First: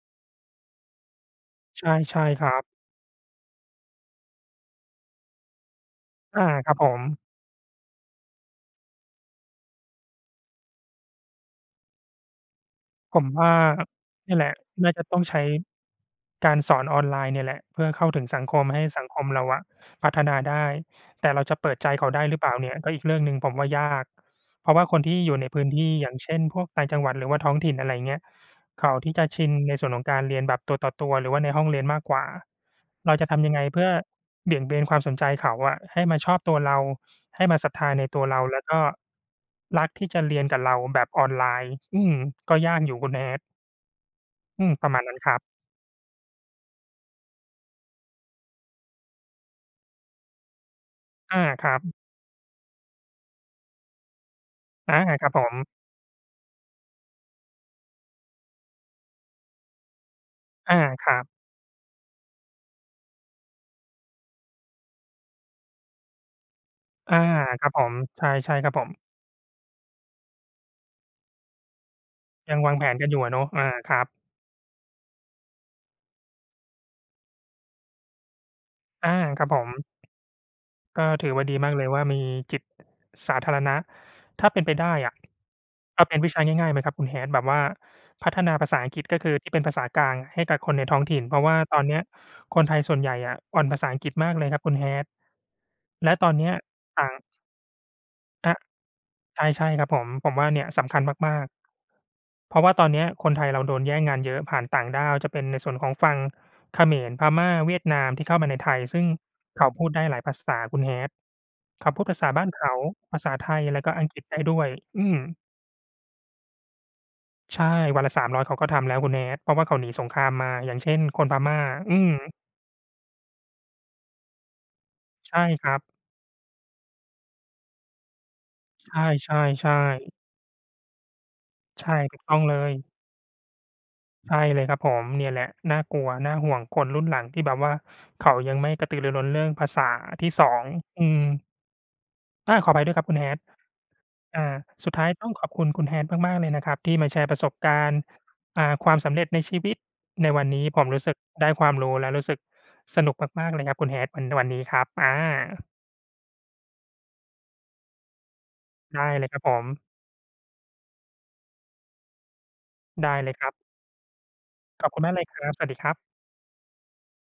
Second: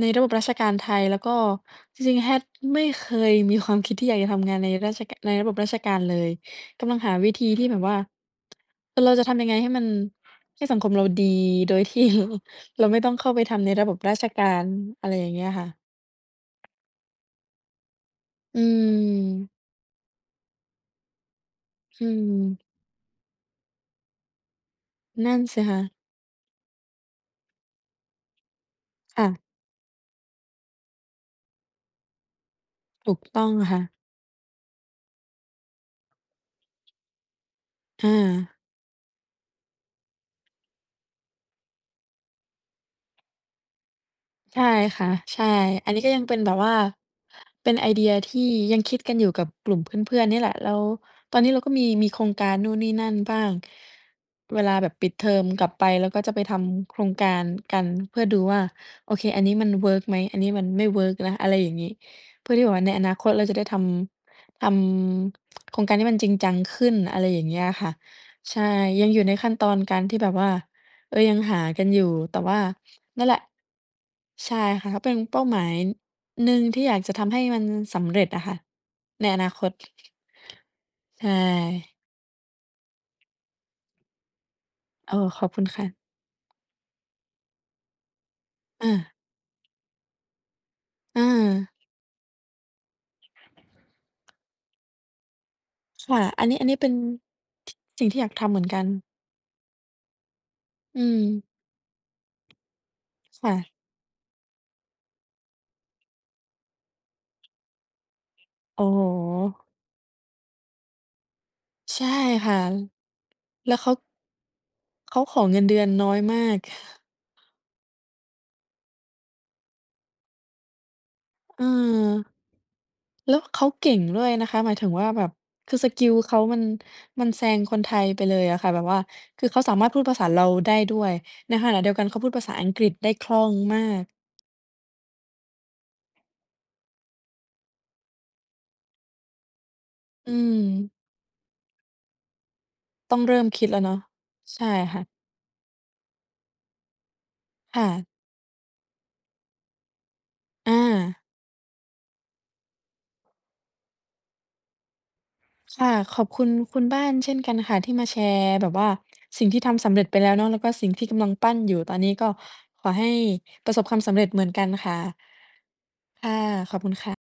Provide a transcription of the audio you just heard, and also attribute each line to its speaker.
Speaker 1: ในระบบราชการไทย แล้วก็
Speaker 2: ใช
Speaker 1: จริง
Speaker 2: ่
Speaker 1: ๆ
Speaker 2: ๆ ค
Speaker 1: Hat
Speaker 2: รับ
Speaker 1: ไม่เคยมีความคิดที่อยากจะทำงานในราช ก ในระบบราชการเลย
Speaker 2: อา ครับ
Speaker 1: ก
Speaker 2: ผ
Speaker 1: ำลัง
Speaker 2: ม
Speaker 1: หาวิธีที่แบบว่า เราจะทำยังไง ให้มัน ให้สังคมเราดีโดย ที่ ล เราไม่ต้อง
Speaker 2: ผ
Speaker 1: เข
Speaker 2: ม
Speaker 1: ้าไป
Speaker 2: ว่า
Speaker 1: ทำในระบบราช
Speaker 2: นี่
Speaker 1: ก
Speaker 2: แ
Speaker 1: า
Speaker 2: หละ
Speaker 1: ร
Speaker 2: น่าจะ
Speaker 1: อะไร
Speaker 2: ต้อ
Speaker 1: อ
Speaker 2: ง
Speaker 1: ย่าง
Speaker 2: ใช
Speaker 1: เง
Speaker 2: ้
Speaker 1: ี้ยค่ะ
Speaker 2: การสอนออนไลน์เนี่ยแหละ เพื่อเข้าถึงสังค
Speaker 1: อื
Speaker 2: มให้สังคมเรา
Speaker 1: ม
Speaker 2: อะพัฒนาได้ แต่เราจะเปิดใจ
Speaker 1: อ
Speaker 2: เข
Speaker 1: ื
Speaker 2: าได้หรือเปล่า
Speaker 1: ม
Speaker 2: เนี่ย ก็อีกเรื่องหนึ่ง ผมว่ายาก เพราะว่าคนที่
Speaker 1: น
Speaker 2: อย
Speaker 1: ั
Speaker 2: ู
Speaker 1: ่
Speaker 2: ่
Speaker 1: น
Speaker 2: ใน
Speaker 1: ส
Speaker 2: พ
Speaker 1: ิ
Speaker 2: ื้น
Speaker 1: ค่
Speaker 2: ท
Speaker 1: ะ
Speaker 2: ี่ อย่างเช่น พวกต่างจังหวัด หรือว่าท้องถิ่น อะไรเงี้ย เขาที่
Speaker 1: ค
Speaker 2: จะ
Speaker 1: ่ะ
Speaker 2: ชินในส่วนของการเรียนแบบตัวต่อตัว หรือว่าในห้องเรียนมากกว่า เ
Speaker 1: ถ
Speaker 2: รา
Speaker 1: ูก
Speaker 2: จะท
Speaker 1: ต้
Speaker 2: ำ
Speaker 1: อ
Speaker 2: ย
Speaker 1: ง
Speaker 2: ังไง
Speaker 1: ค
Speaker 2: เพ
Speaker 1: ่
Speaker 2: ื
Speaker 1: ะ
Speaker 2: ่อเบี่ยงเบนความสนใจเขาอะให้มาชอบตัวเรา ให้มาศรัทธาใ
Speaker 1: อ
Speaker 2: นตัวเรา
Speaker 1: า
Speaker 2: แล้วก็รักที่จะเรียนกับเราแบบออนไลน์ อืม ก็ยากอยู่คุณ Hat
Speaker 1: ใช
Speaker 2: อื
Speaker 1: ่
Speaker 2: ม ประมา
Speaker 1: ค
Speaker 2: ณ
Speaker 1: ่ะ
Speaker 2: นั้นครั
Speaker 1: ใช
Speaker 2: บ
Speaker 1: ่ อันนี้ก็ยังเป็นแบบว่า เป็นไอเดียที่ยังคิดกันอยู่กับกลุ่มเพื่อน ๆ นี่แหละ แล้วต
Speaker 2: อ
Speaker 1: อ
Speaker 2: า
Speaker 1: นนี้เรา
Speaker 2: ค
Speaker 1: ก
Speaker 2: ร
Speaker 1: ็
Speaker 2: ั
Speaker 1: มี
Speaker 2: บ
Speaker 1: มีโครงการนู่นนี่นั่นบ้าง เวลาแบ
Speaker 2: อ
Speaker 1: บ
Speaker 2: า
Speaker 1: ปิดเ
Speaker 2: ค
Speaker 1: ท
Speaker 2: ร
Speaker 1: อ
Speaker 2: ับผ
Speaker 1: มก
Speaker 2: ม
Speaker 1: ลับไป แล้วก็จะไปทำโครงการกัน เพื่อดูว่า โอเค อันนี้มันเวิร์กไหม อันนี้มัน
Speaker 2: อา
Speaker 1: ไม่เวิ
Speaker 2: ค
Speaker 1: ร์
Speaker 2: รั
Speaker 1: กแ
Speaker 2: บ
Speaker 1: ล้ว อะไรอย่างงี้ เพื่อที่แบบว่าในอนาคตเราจะได้ทำ ทำโครงการที่มันจริงจังขึ้น
Speaker 2: อ
Speaker 1: อ
Speaker 2: า
Speaker 1: ะไรอย่างเงี้
Speaker 2: ค
Speaker 1: ย
Speaker 2: รับผ
Speaker 1: ค่ะ
Speaker 2: ม ใช
Speaker 1: ใ
Speaker 2: ่
Speaker 1: ช่
Speaker 2: ๆ ครับผม
Speaker 1: ยังอยู่ในขั้นตอนการที่แบบว่า เออ ยังหากันอยู่ แต่ว
Speaker 2: ย
Speaker 1: ่
Speaker 2: ั
Speaker 1: า
Speaker 2: งวางแผนกันอยู
Speaker 1: น
Speaker 2: ่
Speaker 1: ั่
Speaker 2: อ
Speaker 1: นแห
Speaker 2: ะ
Speaker 1: ล
Speaker 2: เน
Speaker 1: ะ
Speaker 2: าะ อา ครับ
Speaker 1: ใช่ค่ะ ก็เป็นเป้าหมายหนึ่งที่อยากจะทำให้มันสำเร็จอะค่ะ
Speaker 2: อา
Speaker 1: ในอ
Speaker 2: คร
Speaker 1: น
Speaker 2: ั
Speaker 1: า
Speaker 2: บผ
Speaker 1: คต
Speaker 2: ม ก็
Speaker 1: ใช
Speaker 2: ถื
Speaker 1: ่
Speaker 2: อว่า ดีมากเลยว่า มีจิตสาธารณะ ถ้าเป็นไปได้อ
Speaker 1: โอ
Speaker 2: ะ
Speaker 1: ้ ขอบคุณค่ะ
Speaker 2: เอาเป็นวิชาง่าย ๆ ไหมครับคุณ Hat แบบว่าพัฒนาภาษา
Speaker 1: อ
Speaker 2: อังกฤษ
Speaker 1: า
Speaker 2: ก็คือที่เป็นภาษากลางให้กับคนในท้องถ
Speaker 1: เ
Speaker 2: ิ่น เพราะว่า
Speaker 1: ออ
Speaker 2: ตอเนี้ยคนไทยส่วนใหญ่อะ อ่อนภาษาอังกฤษมากเลยครับคุณ Hat
Speaker 1: ค
Speaker 2: และ
Speaker 1: ่ะ
Speaker 2: ตอน
Speaker 1: อ
Speaker 2: เ
Speaker 1: ั
Speaker 2: น
Speaker 1: น
Speaker 2: ี้
Speaker 1: น
Speaker 2: ย
Speaker 1: ี้ อันนี้เป็น
Speaker 2: ต่าง
Speaker 1: สิ่งที่อยากท
Speaker 2: อ
Speaker 1: ำเ
Speaker 2: ะ
Speaker 1: หมือนกัน
Speaker 2: ใช่ ๆ ครับผม ผมว่า เนี่ยสำค
Speaker 1: อื
Speaker 2: ัญมา
Speaker 1: ม
Speaker 2: ก ๆ เพราะว่าตอนเนี้ยคนไท
Speaker 1: ค
Speaker 2: ย
Speaker 1: ่
Speaker 2: เรา
Speaker 1: ะ
Speaker 2: โดนแย่งงานเยอะ ผ่านต่างด้าวจะเป็นในส่วนของฝั่งเขมร พม่า เวียดนาม ที่เข้ามาในไท
Speaker 1: โ
Speaker 2: ย
Speaker 1: อ้
Speaker 2: ซ
Speaker 1: โ
Speaker 2: ึ่งเข
Speaker 1: ฮ!
Speaker 2: าพูดได้หลายภาษาคุณ Hat เขา
Speaker 1: ใ
Speaker 2: พ
Speaker 1: ช
Speaker 2: ูด
Speaker 1: ่
Speaker 2: ภาษาบ้า
Speaker 1: ค
Speaker 2: น
Speaker 1: ่ะ
Speaker 2: เขา ภาษาไทย
Speaker 1: แล้
Speaker 2: แ
Speaker 1: ว
Speaker 2: ล้ว
Speaker 1: เข
Speaker 2: ก็
Speaker 1: า
Speaker 2: อังกฤษได้ด้วย อื
Speaker 1: เข
Speaker 2: ม
Speaker 1: าขอเงินเดือนน้อยมาก
Speaker 2: ใช่ วันละ 300 เขาก็ทำแล้วคุณ Hat เพราะว่าเขาหนีสงครามมา อย่างเช่น คนพม่า
Speaker 1: อืม
Speaker 2: อืม
Speaker 1: แล้วเขาเก่งด้วยนะคะ หมายถึงว่าแบบ
Speaker 2: ใช่คร
Speaker 1: ค
Speaker 2: ั
Speaker 1: ือ
Speaker 2: บ
Speaker 1: สกิลเขามัน มันแซงคนไทยไปเลยอะค่ะ แบบ
Speaker 2: ใ
Speaker 1: ว่า
Speaker 2: ช
Speaker 1: คือเขาสา
Speaker 2: ่
Speaker 1: มารถพูด
Speaker 2: ๆ ๆ
Speaker 1: ภาษาเราได้ด้วย ในขณะ
Speaker 2: ใ
Speaker 1: เ
Speaker 2: ช
Speaker 1: ดีย
Speaker 2: ่
Speaker 1: วกันเข
Speaker 2: ถู
Speaker 1: า
Speaker 2: ก
Speaker 1: พู
Speaker 2: ต
Speaker 1: ด
Speaker 2: ้อ
Speaker 1: ภ
Speaker 2: ง
Speaker 1: า
Speaker 2: เ
Speaker 1: ษา
Speaker 2: ล
Speaker 1: อัง
Speaker 2: ย
Speaker 1: กฤษได้คล่องมาก
Speaker 2: ใช่เลยครับผม เนี่ยแหละ น่ากลัว น่าห่วงคนรุ่นหลังที่แบบว่าเขายังไม่กระตือรือร้นเรื่องภาษาที
Speaker 1: อ
Speaker 2: ่
Speaker 1: ื
Speaker 2: 2
Speaker 1: ม
Speaker 2: อืม อา ขอภัยด้วยครับค
Speaker 1: ต
Speaker 2: ุ
Speaker 1: ้อ
Speaker 2: ณ
Speaker 1: งเร
Speaker 2: Hat
Speaker 1: ิ่มคิดแล้วเนาะ
Speaker 2: อ่า
Speaker 1: ใช่
Speaker 2: สุด
Speaker 1: ค
Speaker 2: ท
Speaker 1: ่ะ
Speaker 2: ้ายต้องขอบคุณคุณ Hat มาก ๆ เลยนะครับที่มาแชร์ประสบก
Speaker 1: ค
Speaker 2: า
Speaker 1: ่
Speaker 2: รณ์
Speaker 1: ะ
Speaker 2: อ่า ความสำเร็จในชีวิตในวันนี้
Speaker 1: อ
Speaker 2: ผมรู้สึก
Speaker 1: า
Speaker 2: ได้ความรู้ และรู้สึกสนุกมาก ๆ เลยครับคุณ Hat วัน วันนี้ครับ อา
Speaker 1: ค่ะ ขอบคุณ คุณบ้านเช่นกันค่ะ ที่มาแชร์แบบว่า
Speaker 2: ได้เลยครั
Speaker 1: สิ
Speaker 2: บ
Speaker 1: ่ง
Speaker 2: ผ
Speaker 1: ที่
Speaker 2: ม
Speaker 1: ทำสำเร็จไปแล้วเนาะ แล้วก็สิ่งที่กำลังปั้นอยู่ตอนนี้ ก็ขอใ
Speaker 2: ไ
Speaker 1: ห้
Speaker 2: ด้เลยครับ
Speaker 1: ประสบความสำเร็จเหมือนกัน
Speaker 2: ข
Speaker 1: ค
Speaker 2: อบ
Speaker 1: ่ะ
Speaker 2: คุณมากเลยครับ สวัสดีครับ
Speaker 1: ค่ะ ขอบคุณค่ะ